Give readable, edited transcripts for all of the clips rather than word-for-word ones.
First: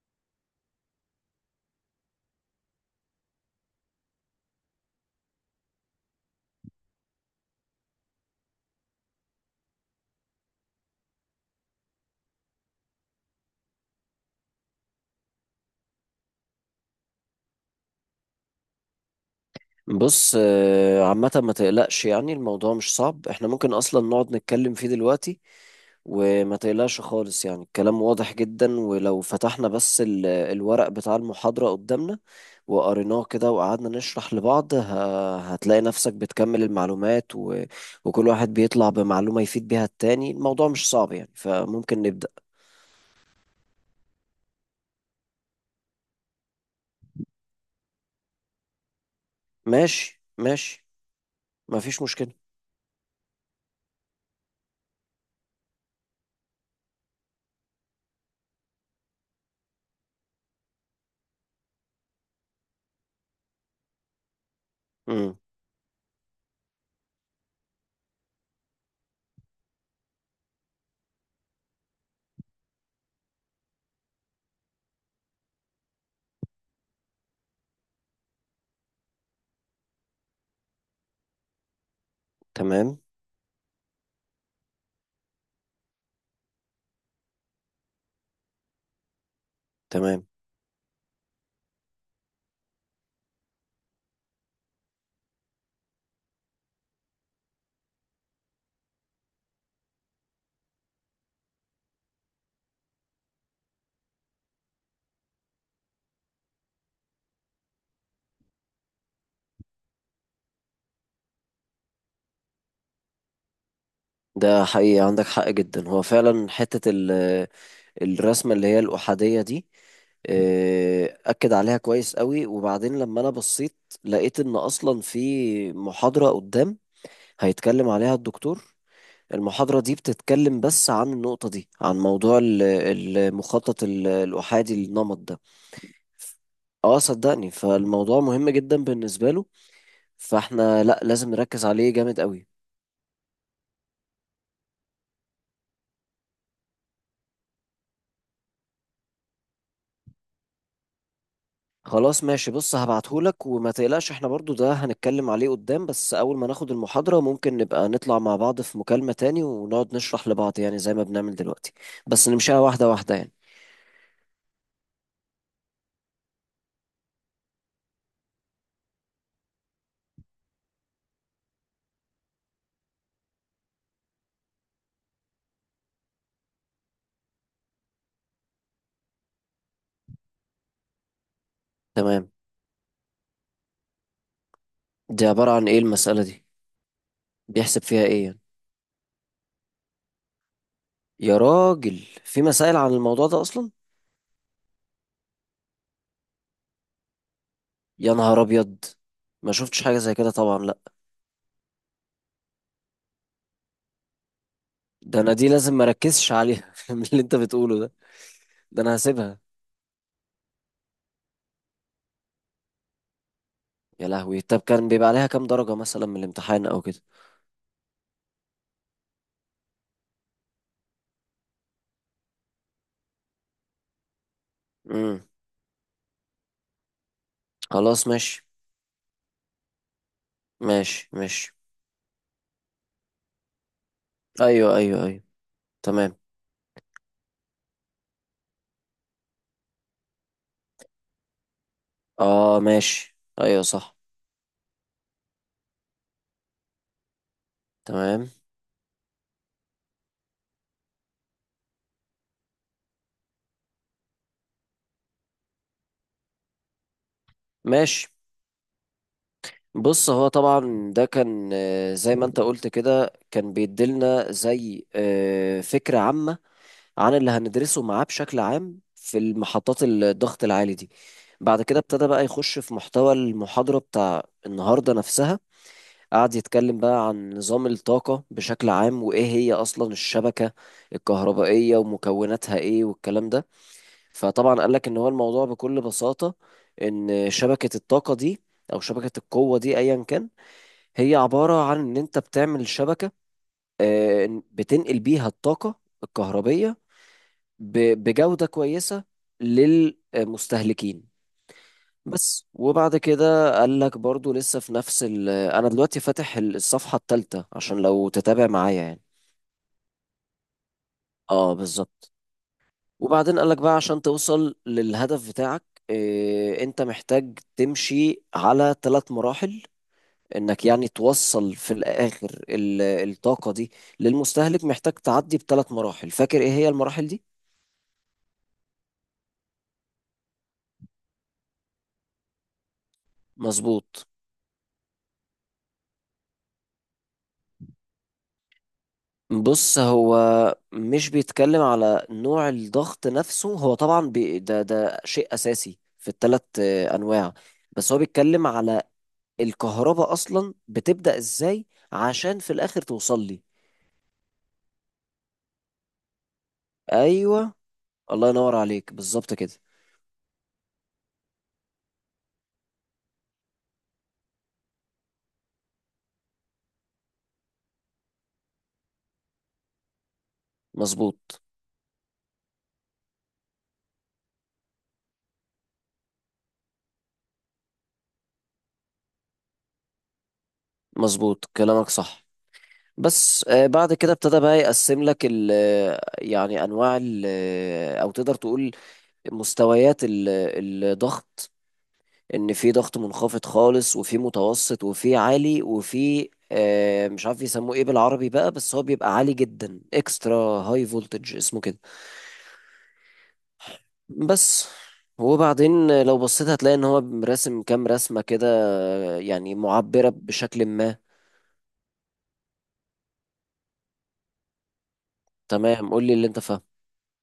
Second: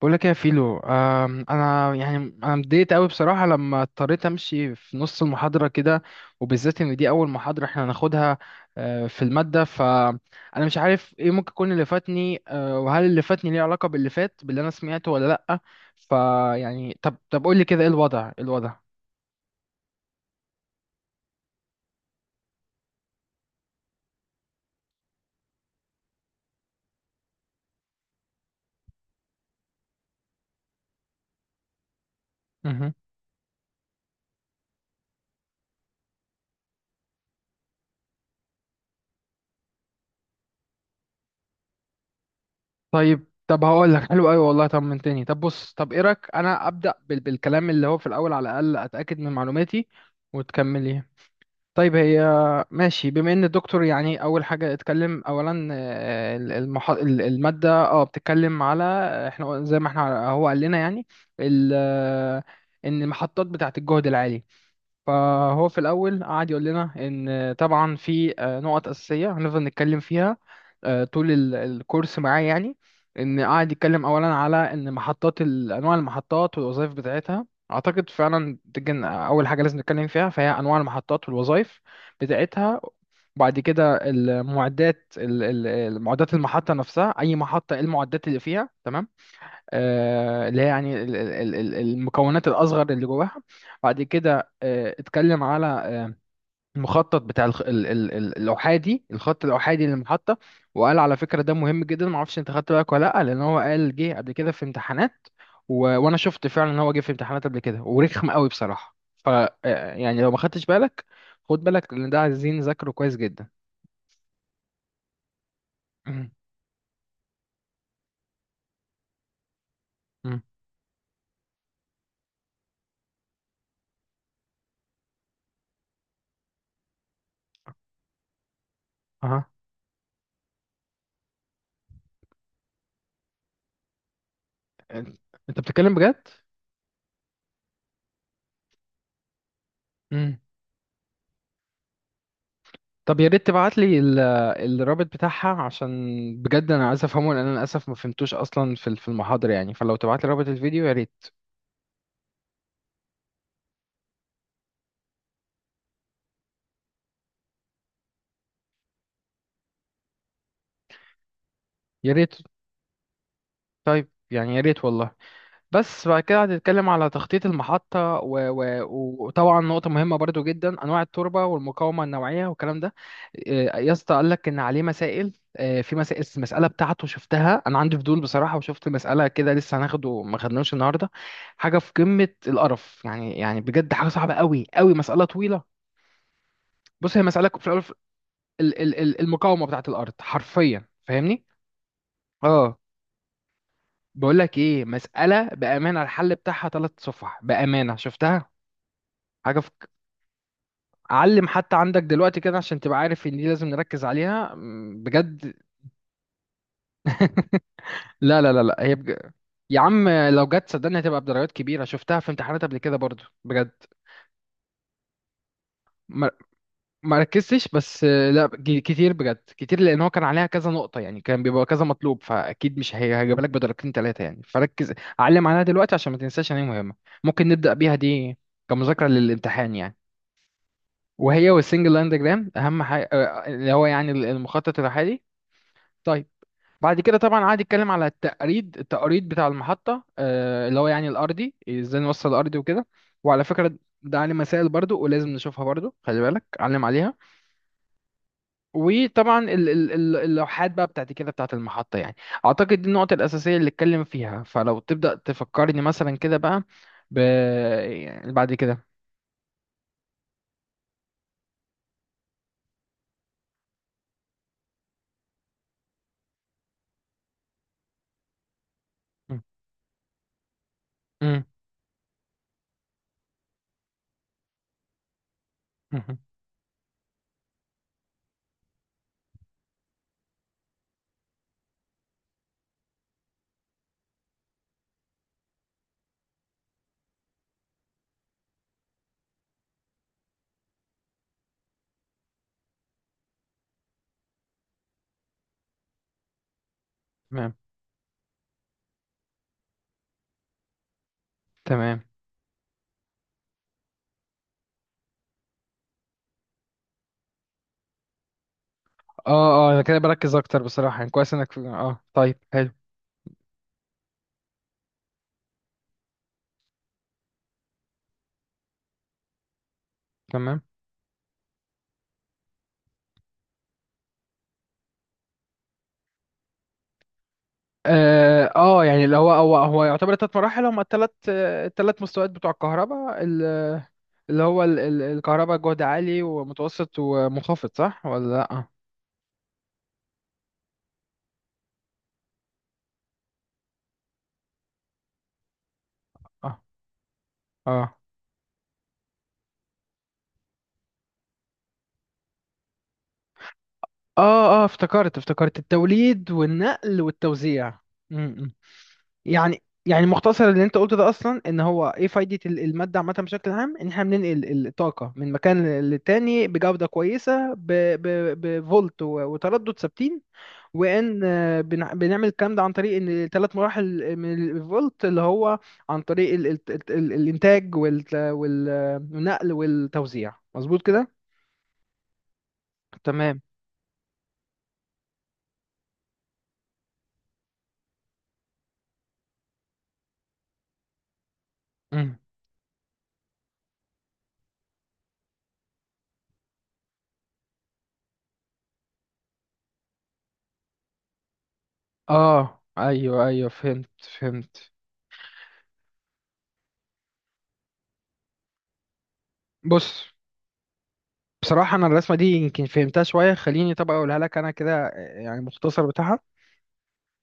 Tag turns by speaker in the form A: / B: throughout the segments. A: بقول لك إيه يا فيلو، يعني انا متضايقت قوي بصراحه لما اضطريت امشي في نص المحاضره كده، وبالذات ان دي اول محاضره احنا هناخدها في الماده. فانا مش عارف ايه ممكن يكون اللي فاتني، وهل اللي فاتني ليه علاقه باللي فات باللي انا سمعته ولا لا. فيعني طب قول لي كده ايه الوضع، إيه الوضع؟
B: بص عامة ما تقلقش يعني الموضوع مش صعب، احنا ممكن اصلا نقعد نتكلم فيه دلوقتي. وما تقلقش خالص يعني الكلام واضح جدا، ولو فتحنا بس الورق بتاع المحاضرة قدامنا
A: مهم.
B: وقريناه كده وقعدنا نشرح لبعض هتلاقي نفسك بتكمل المعلومات وكل واحد بيطلع بمعلومة يفيد بيها التاني. الموضوع مش صعب يعني فممكن نبدأ.
A: طيب، هقول لك حلو قوي والله، طمنتني. طب بص، طب ايه رايك انا ابدا بالكلام اللي هو في الاول، على الاقل اتاكد من معلوماتي
B: ماشي ماشي.
A: وتكملي.
B: ما
A: طيب
B: فيش
A: هي
B: مشكلة.
A: ماشي. بما ان الدكتور يعني اول حاجه اتكلم اولا، الماده بتتكلم على احنا زي ما احنا هو قال لنا يعني. ال... آه، ان المحطات بتاعه الجهد العالي،
B: امم.
A: فهو في الأول قعد يقول لنا إن طبعا في نقط أساسية هنفضل نتكلم فيها طول الكورس معاه يعني. إن قعد يتكلم أولا على إن أنواع المحطات والوظائف بتاعتها. أعتقد فعلا تجن أول حاجة لازم نتكلم فيها فهي أنواع المحطات والوظائف بتاعتها.
B: تمام.
A: وبعد كده المعدات، المحطة نفسها أي محطة إيه المعدات اللي فيها، تمام؟
B: تمام،
A: اللي هي يعني المكونات الأصغر اللي جواها. بعد كده اتكلم على المخطط بتاع الخ- ال- ال- ال- الأحادي الخط الأحادي للمحطة، وقال على فكرة ده مهم جدا، معرفش انت خدت بالك ولا لأ، لأن هو قال جه قبل كده في امتحانات، وأنا شفت فعلا إن هو جه في امتحانات قبل كده ورخم قوي بصراحة. ف آه، يعني لو ما خدتش بالك، خد بالك لأن ده عايزين نذاكره كويس جدا.
B: ده حقيقي عندك حق جدا، هو
A: مم.
B: فعلا حتة الرسمة اللي هي الأحادية دي
A: مم.
B: أكد عليها كويس قوي. وبعدين لما أنا بصيت لقيت إن أصلا في محاضرة قدام هيتكلم عليها الدكتور.
A: أها.
B: المحاضرة دي بتتكلم بس عن النقطة دي، عن موضوع المخطط الأحادي
A: أنت،
B: النمط ده.
A: بتتكلم بجد؟
B: اه صدقني، فالموضوع مهم جدا بالنسبة له، فاحنا لا لازم نركز عليه جامد قوي.
A: طب يا ريت تبعت لي الرابط بتاعها، عشان بجد انا عايز افهمه، لان انا للاسف ما فهمتوش اصلا في في المحاضره يعني. فلو تبعت لي رابط الفيديو يا ريت.
B: خلاص ماشي. بص، هبعتهولك وما تقلقش، احنا برضو ده هنتكلم عليه قدام، بس اول ما ناخد المحاضرة ممكن نبقى نطلع مع بعض في مكالمة تاني ونقعد نشرح لبعض يعني زي ما بنعمل دلوقتي.
A: يا
B: بس
A: ريت.
B: نمشيها واحدة واحدة يعني.
A: طيب يعني يا ريت والله. بس بعد كده هنتكلم على تخطيط المحطة وطبعا نقطة مهمة برضو جدا، أنواع التربة والمقاومة النوعية والكلام ده. يا اسطى قال لك إن عليه مسائل. في مسائل، المسألة بتاعته شفتها أنا، عندي فضول بصراحة، وشفت مسألة كده لسه هناخده، ما خدناش النهاردة. حاجة في قمة
B: تمام،
A: القرف يعني، بجد حاجة صعبة قوي، مسألة
B: دي عبارة
A: طويلة.
B: عن ايه المسألة دي؟
A: بص هي مسألة في الأول
B: بيحسب فيها ايه يعني؟
A: المقاومة بتاعت الأرض حرفيا،
B: يا
A: فاهمني؟
B: راجل، في مسائل
A: اه.
B: عن الموضوع ده اصلا؟
A: بقول لك ايه، مسألة بأمانة الحل بتاعها ثلاث صفح بأمانة
B: يا نهار
A: شفتها.
B: ابيض، ما
A: حاجة
B: شفتش حاجة زي كده طبعا، لا.
A: علم حتى عندك دلوقتي كده عشان تبقى عارف ان دي لازم نركز عليها،
B: ده انا دي
A: بجد.
B: لازم مركزش عليها من اللي انت بتقوله ده.
A: لا
B: ده
A: هي
B: انا هسيبها.
A: يا عم لو جت صدقني هتبقى بدرجات كبيرة، شفتها في امتحانات قبل كده برضو بجد.
B: يا لهوي، طب كان بيبقى عليها كام درجة مثلا من
A: ما
B: الامتحان او كده؟
A: ما ركزتش بس، لا، كتير بجد كتير، لان هو كان عليها كذا نقطة يعني، كان بيبقى كذا مطلوب، فاكيد مش هي هجيب لك بدرجتين ثلاثة يعني. فركز،
B: امم.
A: علم عليها دلوقتي عشان ما تنساش ان هي مهمة. ممكن نبدأ بيها
B: خلاص
A: دي
B: ماشي.
A: كمذاكرة للامتحان يعني.
B: ماشي
A: وهي
B: ماشي.
A: والسنجل لاين ديجرام اهم حاجة، اللي هو يعني
B: ايوه
A: المخطط
B: ايوه
A: الحالي.
B: ايوه. تمام.
A: طيب، بعد كده طبعا قعد يتكلم على التقريد، بتاع المحطة، اللي هو يعني الأرضي، ازاي نوصل الأرضي
B: اه
A: وكده.
B: ماشي
A: وعلى
B: ايوه
A: فكرة
B: صح.
A: ده علم مسائل برضو، ولازم نشوفها برضو، خلي بالك علم عليها.
B: تمام.
A: وطبعا اللوحات بقى بتاعت كده، بتاعت المحطة يعني. أعتقد دي النقطة الأساسية اللي اتكلم فيها. فلو تبدأ تفكرني مثلا كده بقى ب...
B: ماشي،
A: يعني بعد كده.
B: بص هو طبعا ده كان، زي ما انت قلت كده، كان بيديلنا زي فكرة عامة عن اللي هندرسه معاه بشكل عام في
A: م-
B: المحطات الضغط العالي دي.
A: م-
B: بعد كده ابتدى بقى يخش في محتوى المحاضرة بتاع النهاردة نفسها.
A: م-
B: قعد يتكلم بقى عن نظام الطاقة بشكل عام، وإيه هي أصلا الشبكة الكهربائية ومكوناتها إيه والكلام ده. فطبعا قال لك ان هو الموضوع بكل بساطة ان شبكة الطاقة دي او شبكة القوة دي ايا كان، هي عبارة عن ان انت بتعمل شبكة إن بتنقل بيها الطاقة الكهربية
A: تمام.
B: بجودة كويسة للمستهلكين.
A: تمام.
B: بس، وبعد كده قال لك برضو لسه في نفس انا دلوقتي فاتح الصفحة الثالثة عشان لو تتابع معايا يعني.
A: اه اه انا كده بركز اكتر بصراحة يعني، كويس
B: اه
A: انك، اه
B: بالظبط.
A: طيب حلو.
B: وبعدين قالك بقى عشان توصل للهدف بتاعك انت محتاج تمشي على ثلاث مراحل.
A: تمام.
B: انك يعني توصل في الاخر الطاقة دي للمستهلك، محتاج تعدي بثلاث مراحل. فاكر ايه هي المراحل دي؟
A: يعني اللي هو يعتبر ثلاث مراحل، هم الثلاث، مستويات بتوع
B: مظبوط.
A: اللي هو الكهرباء جهد عالي ومتوسط ومنخفض، صح ولا لا؟
B: بص، هو مش بيتكلم على نوع الضغط نفسه، هو طبعا ده شيء اساسي في الثلاث
A: اه
B: انواع. بس
A: اه
B: هو بيتكلم على الكهرباء اصلا بتبدأ ازاي عشان في الاخر توصل لي.
A: اه افتكرت، التوليد والنقل
B: ايوه.
A: والتوزيع. م-
B: الله
A: م.
B: ينور عليك، بالظبط كده.
A: يعني، مختصر اللي انت قلته ده اصلا ان هو ايه فايدة المادة عامة بشكل عام، ان احنا بننقل الطاقة من مكان للتاني بجودة كويسة، بفولت وتردد ثابتين. وان
B: مظبوط.
A: بنعمل الكلام ده عن طريق ان ثلاث مراحل من الفولت، اللي هو عن طريق ال الانتاج والنقل والتوزيع، مظبوط كده.
B: مظبوط كلامك صح.
A: تمام.
B: بس بعد كده ابتدى بقى يقسم لك ال يعني انواع ال او تقدر تقول مستويات الضغط.
A: مم.
B: ان في ضغط منخفض خالص، وفي متوسط، وفي عالي، وفي مش عارف يسموه ايه بالعربي بقى، بس هو بيبقى عالي جدا اكسترا هاي فولتج اسمه كده.
A: اه ايوه فهمت.
B: بس.
A: فهمت.
B: وبعدين لو بصيت هتلاقي ان هو راسم كام رسمة كده، يعني
A: بص،
B: معبرة بشكل ما.
A: بصراحة أنا الرسمة دي يمكن فهمتها شوية، خليني طب أقولها لك أنا كده، يعني مختصر
B: تمام قول لي
A: بتاعها.
B: اللي انت فاهمه.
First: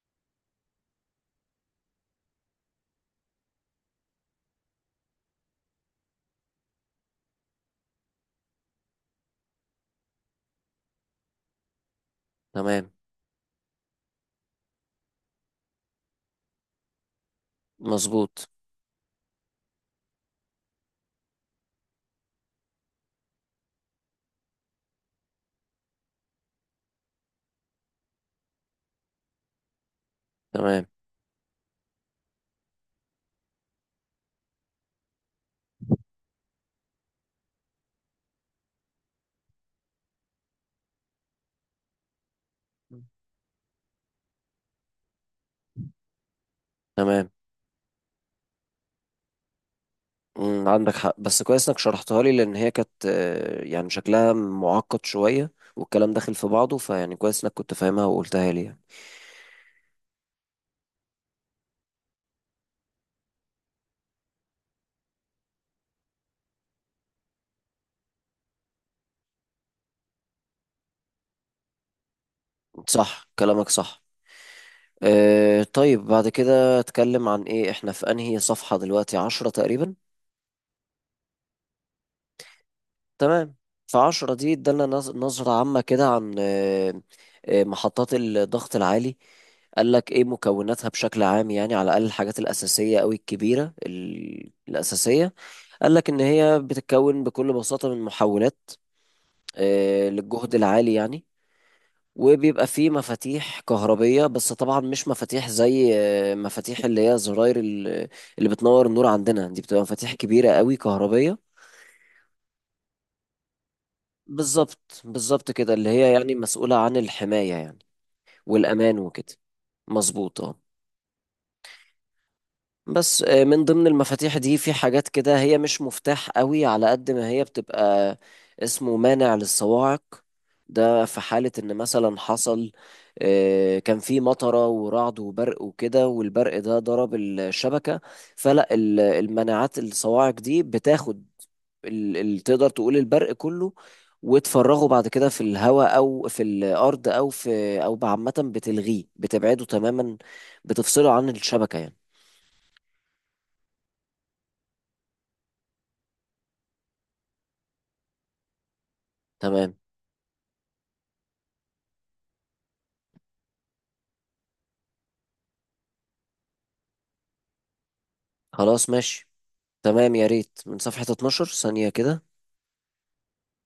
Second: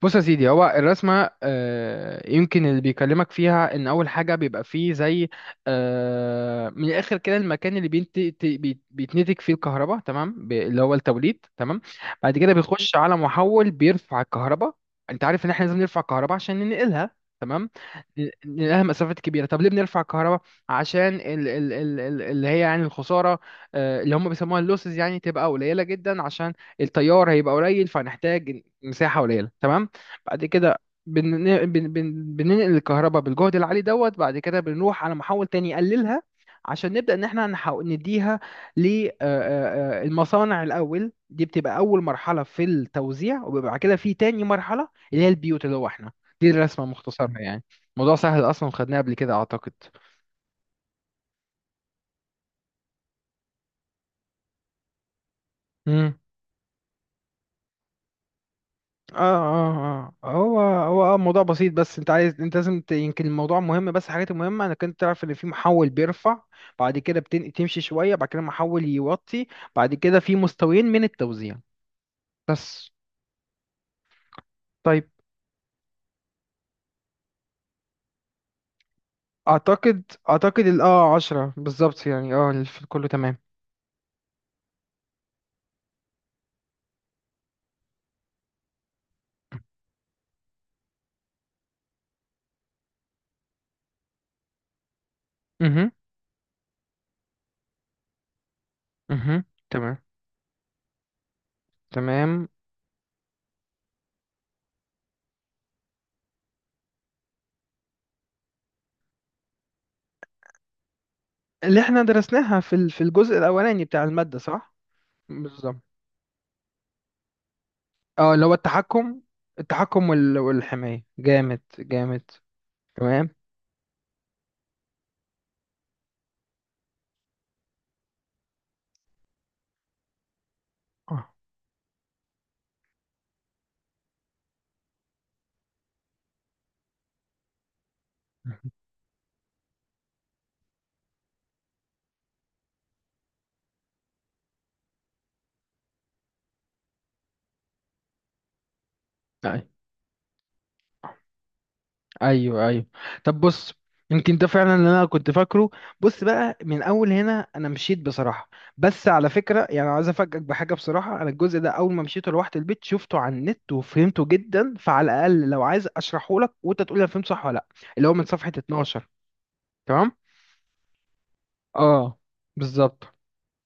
A: بص يا سيدي، هو الرسمة يمكن اللي بيكلمك فيها إن أول حاجة بيبقى فيه زي، من الآخر كده، المكان اللي بيتنتج فيه الكهرباء، تمام، اللي هو التوليد، تمام. بعد كده
B: تمام.
A: بيخش على محول بيرفع الكهرباء. أنت عارف إن إحنا لازم نرفع الكهرباء عشان ننقلها. تمام.
B: مظبوط.
A: لانها مسافات كبيره. طب ليه بنرفع الكهرباء؟ عشان ال ال ال ال اللي هي يعني الخساره، اللي هم بيسموها اللوسز يعني، تبقى قليله جدا، عشان التيار هيبقى قليل فهنحتاج مساحه قليله، تمام. بعد كده
B: تمام.
A: بننقل الكهرباء بالجهد العالي دوت. بعد كده بنروح على محول تاني يقللها عشان نبدا ان احنا نحاول نديها للمصانع الاول. دي بتبقى اول مرحله في التوزيع، وبيبقى بعد كده في تاني مرحله اللي هي البيوت اللي هو احنا. دي الرسمه
B: تمام.
A: مختصرها يعني، موضوع سهل اصلا وخدناه قبل كده اعتقد.
B: مم، عندك حق، بس كويس انك شرحتها لي لان هي كانت يعني شكلها معقد شوية والكلام
A: امم
B: داخل في بعضه، فيعني كويس انك كنت فاهمها وقلتها لي يعني.
A: اه هو اه موضوع بسيط. بس انت عايز انت لازم يمكن الموضوع مهم، بس الحاجات المهمه انك انت تعرف ان في محول بيرفع، بعد كده تمشي شويه، بعد كده محول يوطي، بعد كده في مستويين من التوزيع، بس.
B: صح كلامك صح.
A: طيب،
B: طيب بعد كده اتكلم عن ايه، احنا في انهي صفحة دلوقتي؟ عشرة تقريبا.
A: اعتقد ال 10 بالظبط يعني، كله تمام.
B: تمام. فعشرة دي ادالنا نظرة عامة كده عن محطات الضغط العالي. قال لك ايه مكوناتها بشكل عام، يعني على الأقل الحاجات الأساسية أو الكبيرة الأساسية.
A: اها.
B: قال لك إن هي بتتكون بكل بساطة من محولات
A: اها. تمام.
B: للجهد العالي يعني.
A: تمام.
B: وبيبقى فيه مفاتيح كهربية، بس طبعا مش مفاتيح زي مفاتيح اللي هي زراير اللي بتنور النور عندنا دي، بتبقى مفاتيح كبيرة قوي كهربية.
A: اللي احنا درسناها في في الجزء الاولاني بتاع الماده، صح؟
B: بالظبط بالظبط كده،
A: بالظبط.
B: اللي هي يعني مسؤولة عن الحماية يعني،
A: اه اللي هو
B: والأمان
A: التحكم،
B: وكده.
A: التحكم
B: مظبوط اه.
A: والحماية، جامد جامد.
B: بس
A: تمام.
B: من ضمن المفاتيح دي في حاجات كده هي مش مفتاح قوي على قد ما هي بتبقى اسمه مانع للصواعق. ده
A: اه.
B: في حالة ان مثلا حصل كان في مطرة ورعد وبرق وكده، والبرق ده ضرب الشبكة، فلا المناعات الصواعق دي بتاخد تقدر تقول البرق كله وتفرغه بعد كده في الهواء او في الارض او في، او عامة بتلغيه
A: أي-
B: بتبعده تماما. بتفصله عن الشبكة يعني.
A: ايوه. طب بص، يمكن ده فعلا اللي انا كنت فاكره. بص بقى، من اول هنا انا مشيت بصراحه. بس على فكره
B: تمام
A: يعني عايز افاجئك بحاجه بصراحه، انا الجزء ده اول ما مشيته لوحدي البيت شفته على النت وفهمته جدا، فعلى الاقل لو عايز اشرحه لك وانت تقول لي انا فهمت صح ولا لا. اللي هو من صفحه
B: خلاص
A: 12.
B: ماشي.
A: تمام.
B: تمام يا ريت، من صفحة 12 ثانية
A: اه.
B: كده.
A: بالظبط.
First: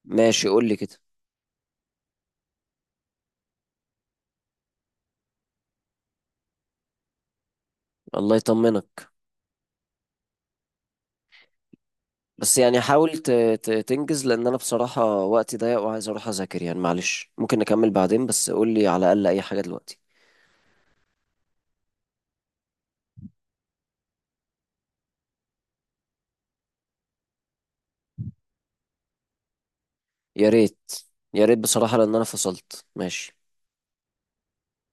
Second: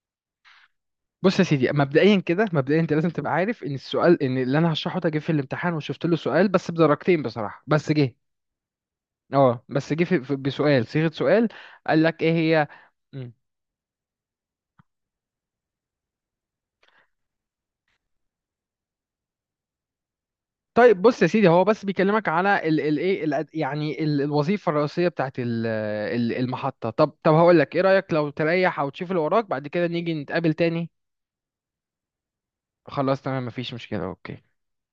B: ماشي قول لي كده.
A: بص يا سيدي، مبدئيا انت لازم تبقى عارف ان السؤال، ان اللي انا هشرحه ده جه في الامتحان، وشفت له سؤال بس بدرجتين بصراحه، بس جه.
B: الله يطمنك.
A: اه بس جه بسؤال، صيغه سؤال قال لك ايه
B: بس
A: هي.
B: يعني حاول
A: مم.
B: تنجز، لأن أنا بصراحة وقتي ضيق وعايز أروح أذاكر يعني. معلش ممكن نكمل بعدين، بس قول لي على الأقل أي حاجة دلوقتي.
A: طيب بص يا سيدي، هو بس بيكلمك على ال ال ايه يعني الوظيفه الرئيسيه بتاعت ال ال المحطه. طب، هقول لك، ايه رايك لو تريح او تشوف اللي وراك بعد كده نيجي
B: يا
A: نتقابل
B: ريت
A: تاني؟
B: يا ريت بصراحة، لأن أنا فصلت
A: خلاص تمام،
B: ماشي
A: مفيش مشكله. اوكي.